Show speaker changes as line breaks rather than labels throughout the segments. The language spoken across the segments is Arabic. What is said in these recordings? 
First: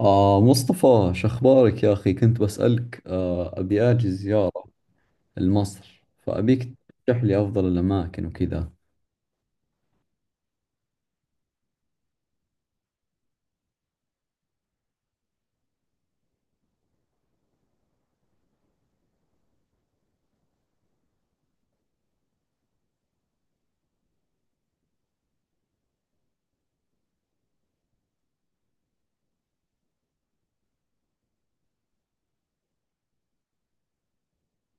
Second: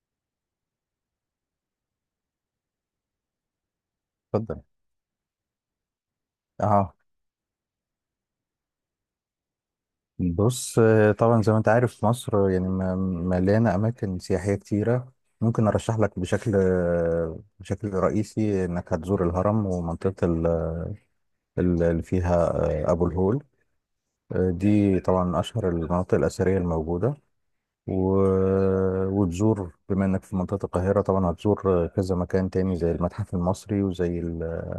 مصطفى، شخبارك يا أخي؟ كنت بسألك، أبي أجي
اتفضل.
زيارة لمصر، فأبيك
اه،
ترشح لي أفضل الأماكن وكذا.
بص. طبعا زي ما انت عارف مصر يعني مليانه اماكن سياحيه كتيره. ممكن ارشح لك بشكل رئيسي انك هتزور الهرم ومنطقه اللي فيها ابو الهول. دي طبعا من اشهر المناطق الاثريه الموجوده. وتزور بما انك في منطقه القاهره طبعا هتزور كذا مكان تاني زي المتحف المصري وزي ال-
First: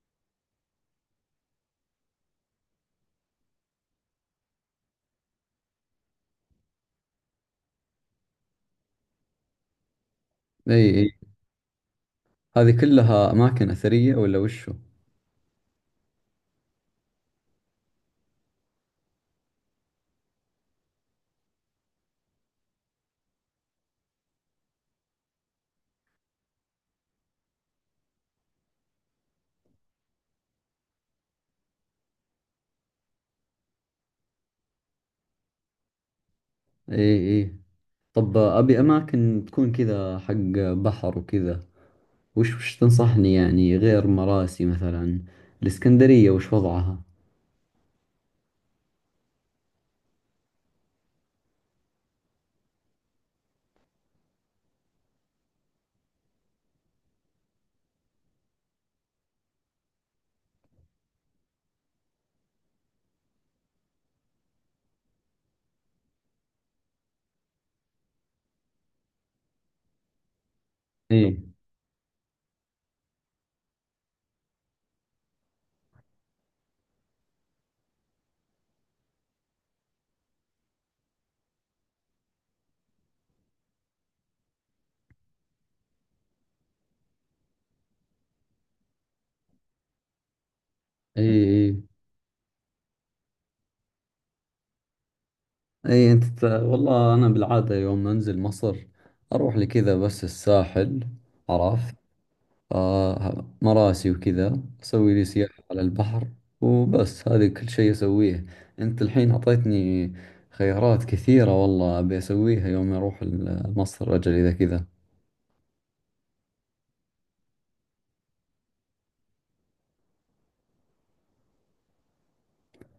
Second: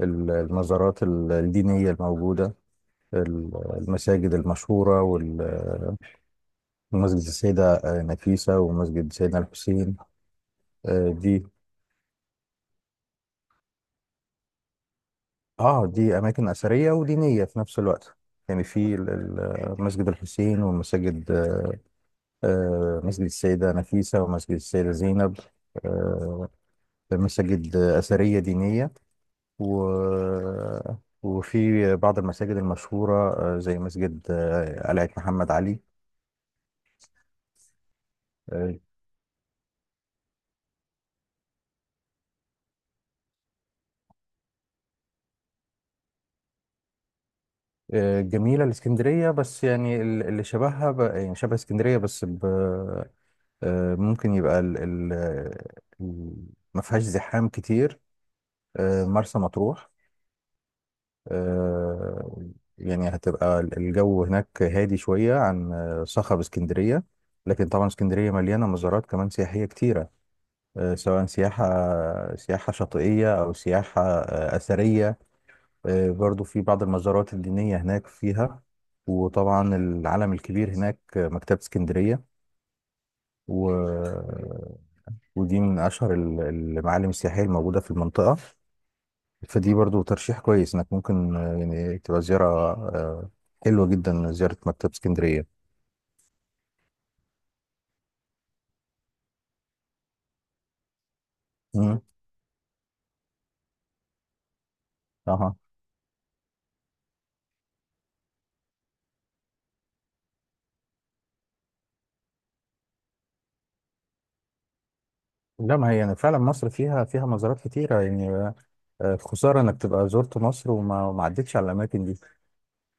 ال- المزارات الدينيه الموجوده، المساجد المشهوره، مسجد السيدة نفيسة ومسجد سيدنا الحسين.
إي إي،
آه، دي
هذه كلها أماكن أثرية ولا وشو؟
اه، دي أماكن أثرية ودينية في نفس الوقت. يعني في مسجد الحسين ومساجد مسجد السيدة نفيسة ومسجد السيدة زينب. آه، مساجد أثرية دينية، و وفي بعض المساجد المشهورة زي مسجد قلعة محمد علي.
إي إي. طب،
آه،
أبي أماكن تكون كذا، حق بحر وكذا. وش تنصحني يعني غير مراسي مثلا؟ الإسكندرية وش وضعها؟
جميلة الإسكندرية بس يعني اللي شبهها يعني شبه اسكندرية بس. ممكن يبقى ال- ما فيهاش زحام كتير. مرسى مطروح. آه، يعني هتبقى الجو هناك هادي شوية عن صخب اسكندرية. لكن طبعا اسكندرية مليانة مزارات كمان سياحية كتيرة، سواء
إي
سياحة شاطئية أو سياحة أثرية. برضو في بعض المزارات الدينية هناك فيها، وطبعا العلم الكبير هناك مكتبة اسكندرية. ودي من اشهر المعالم السياحيه الموجوده في المنطقه. فدي برضو ترشيح كويس انك
إي،
ممكن
إي
يعني تبقى زياره. آه، حلوه جدا زياره مكتبه اسكندريه.
إي. والله أنا بالعادة يوم أنزل مصر أروح لكذا، بس الساحل، عرفت،
مم.
آه مراسي وكذا، أسوي لي
اها.
سياحة على البحر، وبس هذه كل شيء أسويه. أنت الحين أعطيتني خيارات كثيرة، والله أبي أسويها يوم أروح مصر، أجل إذا كذا.
لا، ما هي يعني فعلا مصر فيها مزارات كتيره يعني. خساره انك تبقى زرت مصر وما ما عدتش على الاماكن دي،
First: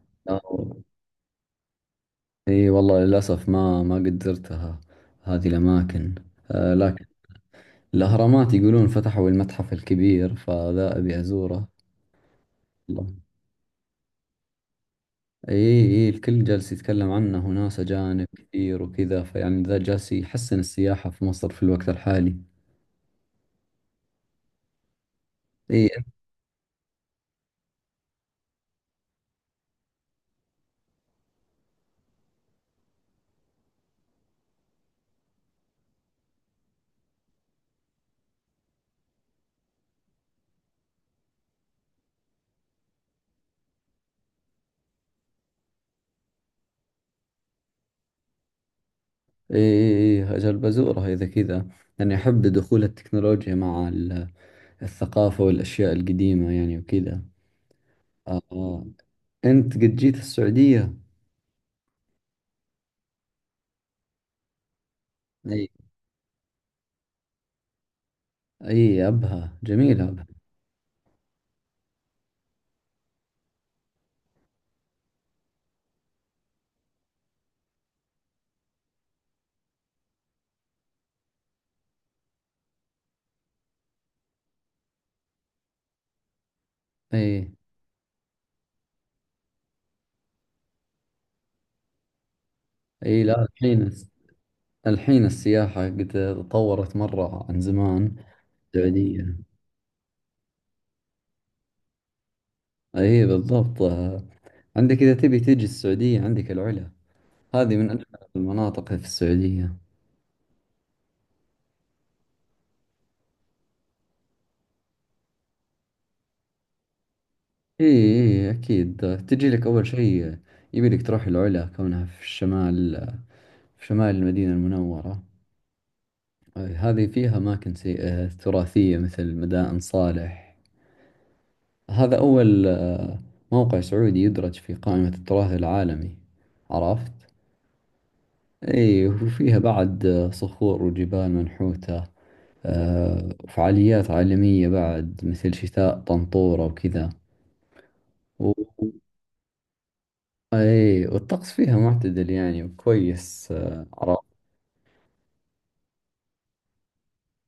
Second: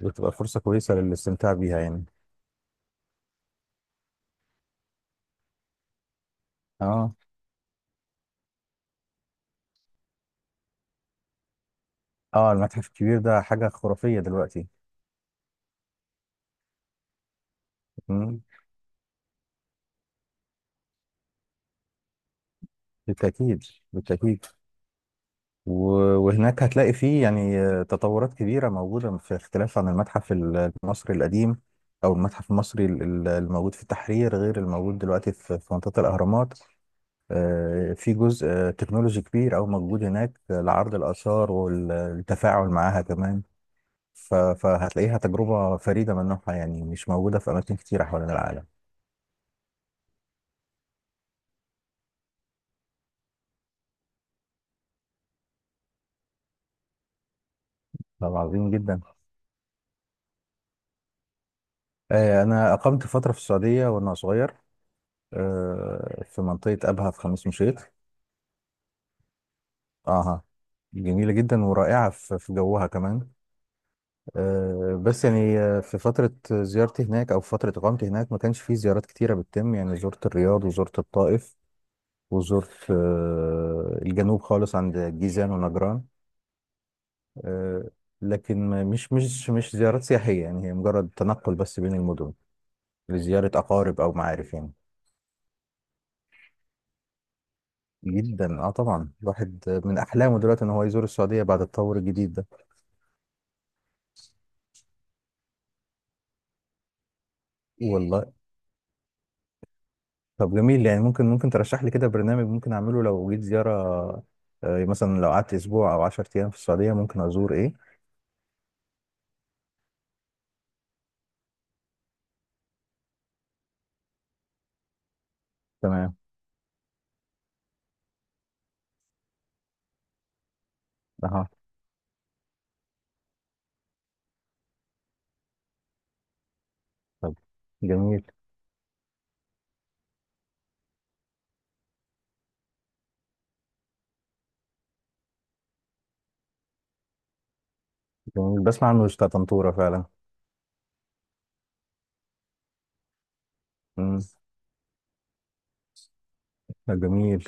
بتبقى فرصه
آه،
كويسه للاستمتاع بيها يعني.
إي والله للأسف ما قد زرتها هذه الأماكن. آه، لكن
اه،
الأهرامات يقولون فتحوا المتحف الكبير، فذا أبي أزوره.
اه، المتحف
والله،
الكبير ده حاجه خرافيه دلوقتي.
إي إي، الكل جالس يتكلم عنه، وناس أجانب
مم.
كثير وكذا، فيعني ذا جالس يحسن السياحة في مصر في الوقت الحالي.
بالتاكيد، بالتاكيد.
اي
وهناك هتلاقي فيه يعني تطورات كبيرة موجودة في اختلاف عن المتحف المصري القديم، أو المتحف المصري الموجود في التحرير غير الموجود دلوقتي في منطقة الأهرامات. في جزء تكنولوجي كبير أو موجود هناك لعرض الآثار والتفاعل معاها كمان. فهتلاقيها تجربة فريدة من نوعها يعني مش موجودة في أماكن كتيرة حوالين العالم.
اي، اجل بزوره اذا كذا، لاني احب دخول التكنولوجيا مع الثقافة والاشياء القديمة يعني وكذا.
طب عظيم
آه.
جدا.
انت قد جيت السعودية؟
أنا أقمت فترة في السعودية وأنا صغير،
اي
في منطقة أبها في خميس مشيط.
اي، ابها جميلة ابها.
اها. جميلة جدا ورائعة في جوها كمان. بس يعني في فترة زيارتي هناك أو في فترة إقامتي هناك ما كانش في زيارات كتيرة بتتم، يعني زرت الرياض وزرت الطائف وزرت الجنوب خالص عند جيزان ونجران.
اي
آه، لكن مش زيارات سياحية، يعني هي مجرد تنقل بس بين المدن
اي. لا،
لزيارة
الحين
أقارب أو معارف يعني.
السياحة قد تطورت مرة عن زمان.
جدا، اه، طبعا
السعودية،
الواحد من أحلامه دلوقتي إن هو يزور السعودية بعد التطور الجديد ده.
اي بالضبط. آه. عندك، اذا تبي تجي السعودية، عندك العلا، هذه من اجمل
والله.
المناطق في السعودية.
طب جميل يعني. ممكن ترشح لي كده برنامج ممكن اعمله لو جيت زيارة، يعني مثلا لو قعدت اسبوع او 10 ايام في السعودية ممكن ازور ايه؟
إيه إيه إيه، أكيد تجي لك أول شيء يبي لك تروح العلا، كونها في الشمال، في شمال المدينة المنورة.
تمام.
هذه فيها أماكن تراثية مثل مدائن صالح.
اها.
هذا أول موقع سعودي يدرج في قائمة التراث العالمي، عرفت؟
طب جميل.
إيه، وفيها بعد صخور وجبال منحوتة، وفعاليات عالمية بعد مثل شتاء طنطورة وكذا.
جميل، بسمع عنه بتاع طنطورة فعلا.
اي، والطقس فيها معتدل يعني وكويس،
امم.
عرفت.
طب جميل.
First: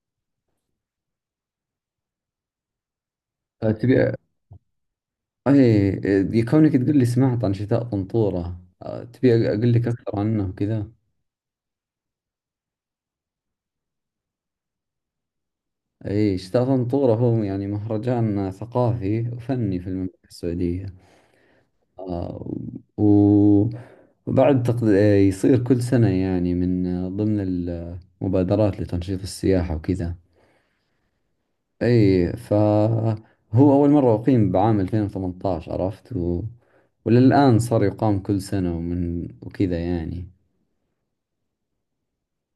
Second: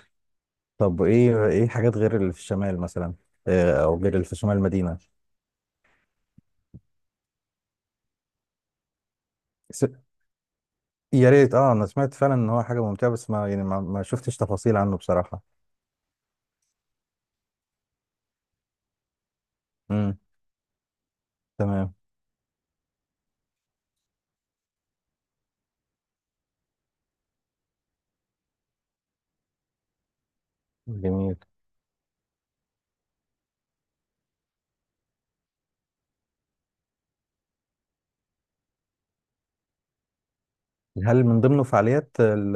طب ايه حاجات غير اللي في الشمال مثلا، او
تبي،
غير اللي في شمال المدينة؟
اي، كونك تقول لي سمعت عن شتاء طنطورة، تبي اقول
س-
لك اكثر عنه وكذا.
يا ريت. اه، انا سمعت فعلا ان هو حاجة ممتعة بس ما يعني ما شفتش تفاصيل عنه بصراحة.
اي، شتاء طنطورة هو يعني مهرجان ثقافي وفني في
امم.
المملكة السعودية.
تمام.
آه، و- وبعد تقد... آه، يصير كل سنة يعني، من ضمن المبادرات لتنشيط السياحة وكذا.
جميل.
اي، فهو اول مرة اقيم بعام 2018، عرفت، وللآن صار يقام كل سنة ومن وكذا يعني.
هل من ضمن فعاليات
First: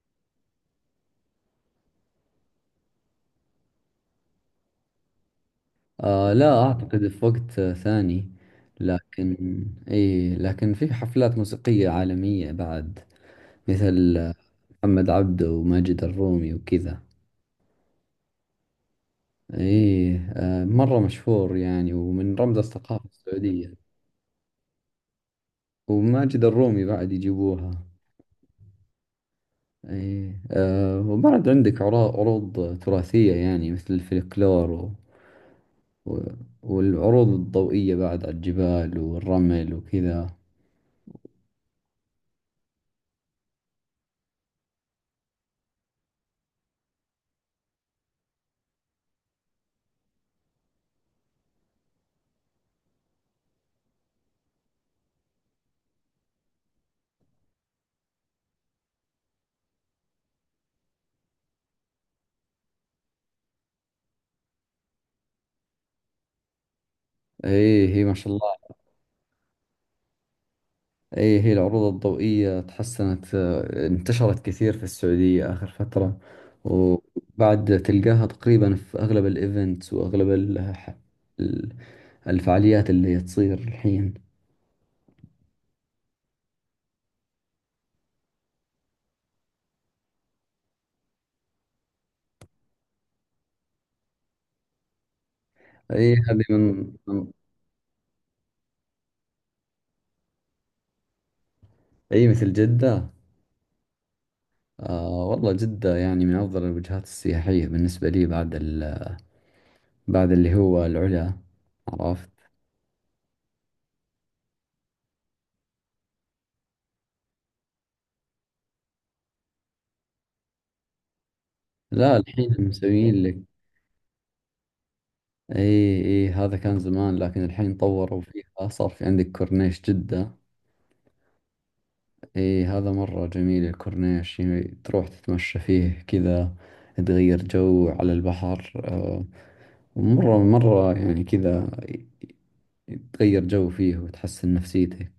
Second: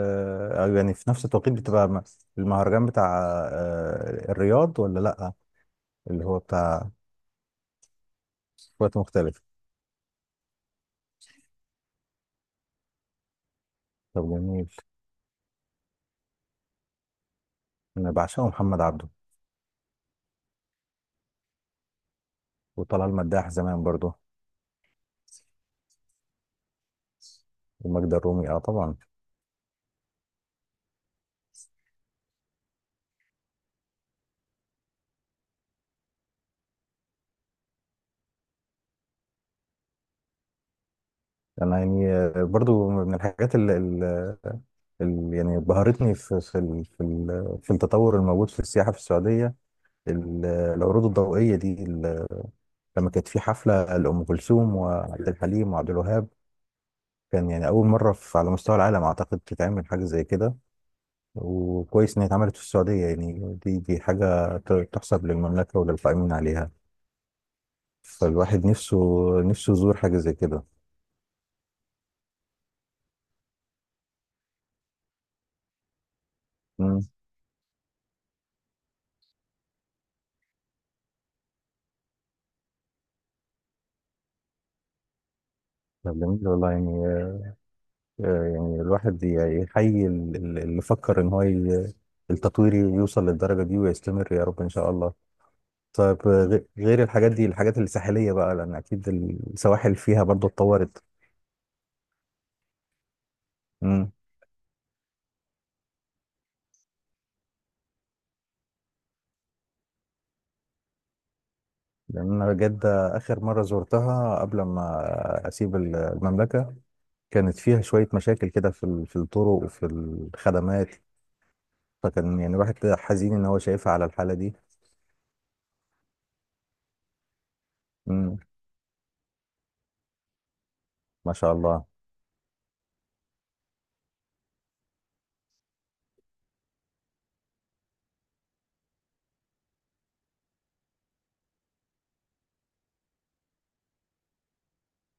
أو يعني في نفس التوقيت بتبقى المهرجان بتاع الرياض، ولا لأ؟ اللي
آه،
هو
لا
بتاع
اعتقد، في وقت ثاني.
وقت
لكن،
مختلف.
اي، لكن في حفلات موسيقية عالمية بعد مثل
طب جميل.
محمد عبده وماجد الرومي وكذا.
أنا بعشقه محمد عبده.
اي، آه مرة مشهور يعني، ومن رمز الثقافة
وطلال مداح زمان
السعودية.
برضه.
وماجد الرومي بعد يجيبوها.
وماجدة الرومي، اه، طبعا.
اي، أه، وبعد عندك عروض تراثية يعني مثل الفلكلور و... والعروض الضوئية بعد على الجبال والرمل وكذا.
أنا يعني برضه من الحاجات اللي يعني بهرتني في التطور الموجود في السياحة في السعودية، العروض الضوئية دي. لما كانت في حفلة لأم كلثوم وعبد الحليم وعبد الوهاب كان يعني أول مرة على مستوى العالم أعتقد تتعمل حاجة زي كده. وكويس إن هي اتعملت في السعودية. يعني دي حاجة تحسب للمملكة وللقائمين عليها.
اي، هي ما شاء
فالواحد
الله.
نفسه يزور حاجة زي كده.
اي، هي العروض الضوئية تحسنت، انتشرت كثير في السعودية آخر فترة.
مم.
وبعد تلقاها تقريبا في أغلب الايفنتس وأغلب ال- الفعاليات اللي تصير الحين.
طب جميل والله يعني. يعني الواحد يحيي اللي فكر إن هو التطوير يوصل للدرجة دي ويستمر يا رب إن شاء الله.
اي،
طيب،
هذه
غير الحاجات دي، الحاجات الساحلية بقى، لأن أكيد السواحل فيها برضو اتطورت.
اي مثل جدة.
مم.
آه والله، جدة يعني من أفضل الوجهات السياحية بالنسبة لي بعد بعد اللي هو العلا، عرفت.
لأن أنا جدة آخر مرة زرتها قبل ما أسيب المملكة كانت فيها شوية مشاكل كده في في الطرق وفي الخدمات.
لا،
فكان يعني
الحين
الواحد كده
مسويين
حزين
لك.
إن هو شايفها على الحالة دي.
اي اي، هذا كان زمان، لكن الحين طوروا
مم.
فيها، صار في عندك كورنيش جدة.
ما شاء الله.
اي، هذا مرة جميل الكورنيش، يعني تروح تتمشى فيه كذا، تغير جو على البحر، آه، مرة مرة يعني كذا، تغير جو فيه وتحسن نفسيتك.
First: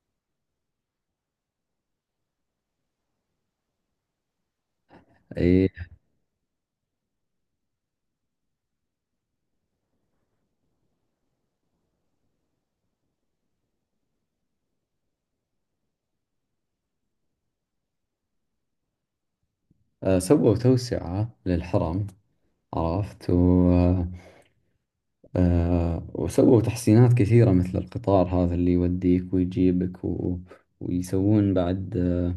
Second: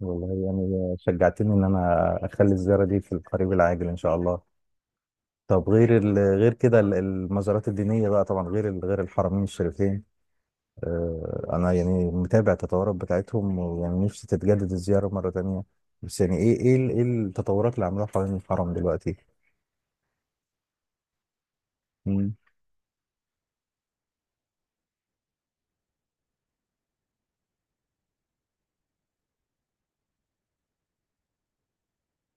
والله يعني شجعتني إن أنا أخلي الزيارة دي في القريب العاجل إن شاء الله.
اي،
طب غير غير كده المزارات الدينية بقى، طبعا غير غير الحرمين الشريفين. انا يعني متابع التطورات بتاعتهم، ويعني نفسي تتجدد الزياره مره تانية. بس يعني ايه التطورات اللي عملوها حوالين الحرم دلوقتي؟
آه سووا توسعة للحرم،
مم.
عرفت، و، آه، وسووا تحسينات كثيرة مثل القطار هذا اللي يوديك ويجيبك ويسوون بعد آه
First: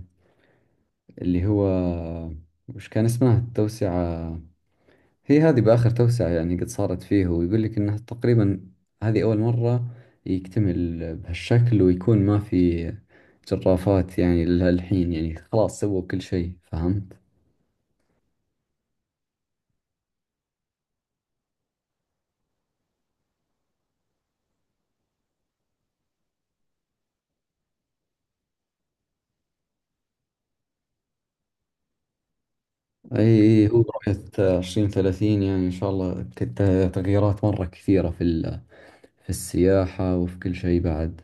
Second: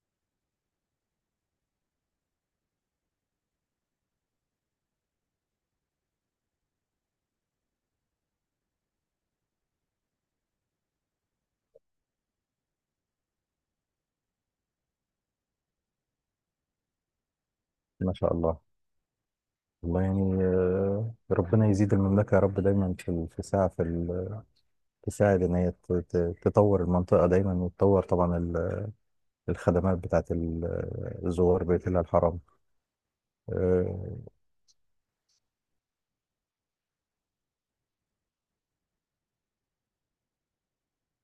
اللي هو، وش كان اسمها التوسعة. هي هذه بآخر توسعة يعني قد صارت فيه، ويقول لك إنها تقريبا هذه أول مرة يكتمل بهالشكل، ويكون ما في جرافات يعني للحين، يعني خلاص سووا كل شيء، فهمت؟
ما شاء الله. والله يعني ربنا يزيد المملكه يا رب دايما في في ساعه في تساعد ان هي تطور المنطقه دايما، وتطور طبعا الخدمات بتاعت الزوار بيت الله الحرام.
أي أي، هو
آه،
رؤية عشرين ثلاثين يعني، إن شاء الله تغييرات مرة كثيرة في السياحة وفي كل شيء بعد.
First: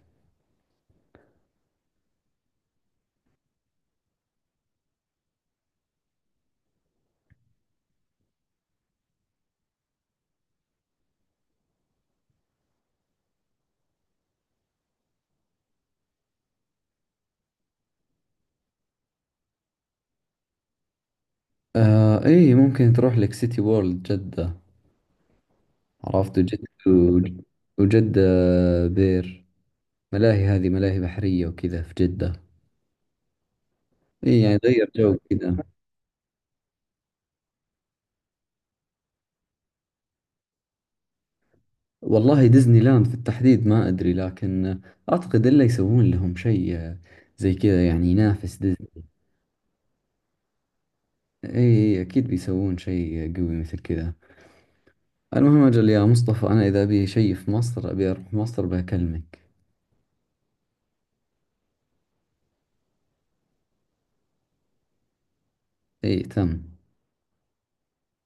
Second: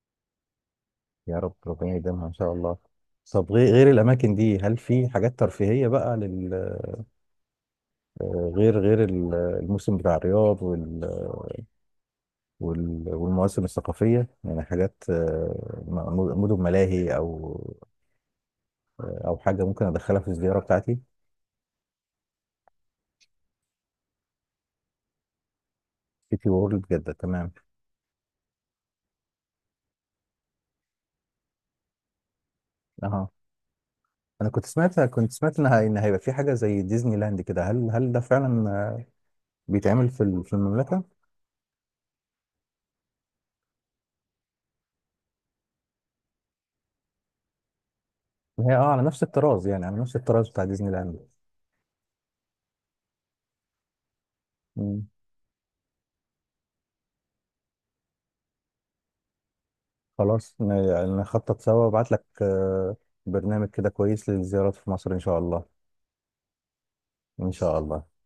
يا رب ربنا يديمها ان شاء الله. طب غير الاماكن دي هل في حاجات ترفيهيه بقى، غير الموسم بتاع الرياض والمواسم الثقافية؟ يعني حاجات مدن ملاهي أو حاجة ممكن أدخلها في الزيارة بتاعتي.
آه إيه، ممكن تروح لك سيتي وورلد جدة، عرفت.
سيتي
وجدة،
وورلد جدة، تمام.
وجدة بير ملاهي، هذه ملاهي بحرية وكذا في جدة.
أها.
إيه
أنا
يعني
كنت
غير
سمعت،
جو كذا.
إن هيبقى في حاجة زي ديزني لاند كده. هل ده فعلا بيتعمل في في المملكة؟
والله، ديزني لاند في التحديد ما أدري، لكن أعتقد إلا يسوون لهم شيء زي كذا يعني، ينافس
هي، أه، على
ديزني.
نفس الطراز، يعني على نفس الطراز بتاع ديزني لاند.
إيه إيه، إيه، أكيد بيسوون شيء قوي مثل كذا.
مم.
المهم أجل يا مصطفى، أنا إذا أبي شيء في مصر، أبي أروح مصر بكلمك.
خلاص. يعني نخطط سوا وأبعت لك برنامج كده كويس للزيارات في مصر إن شاء الله.
إيه تم.
إن شاء الله.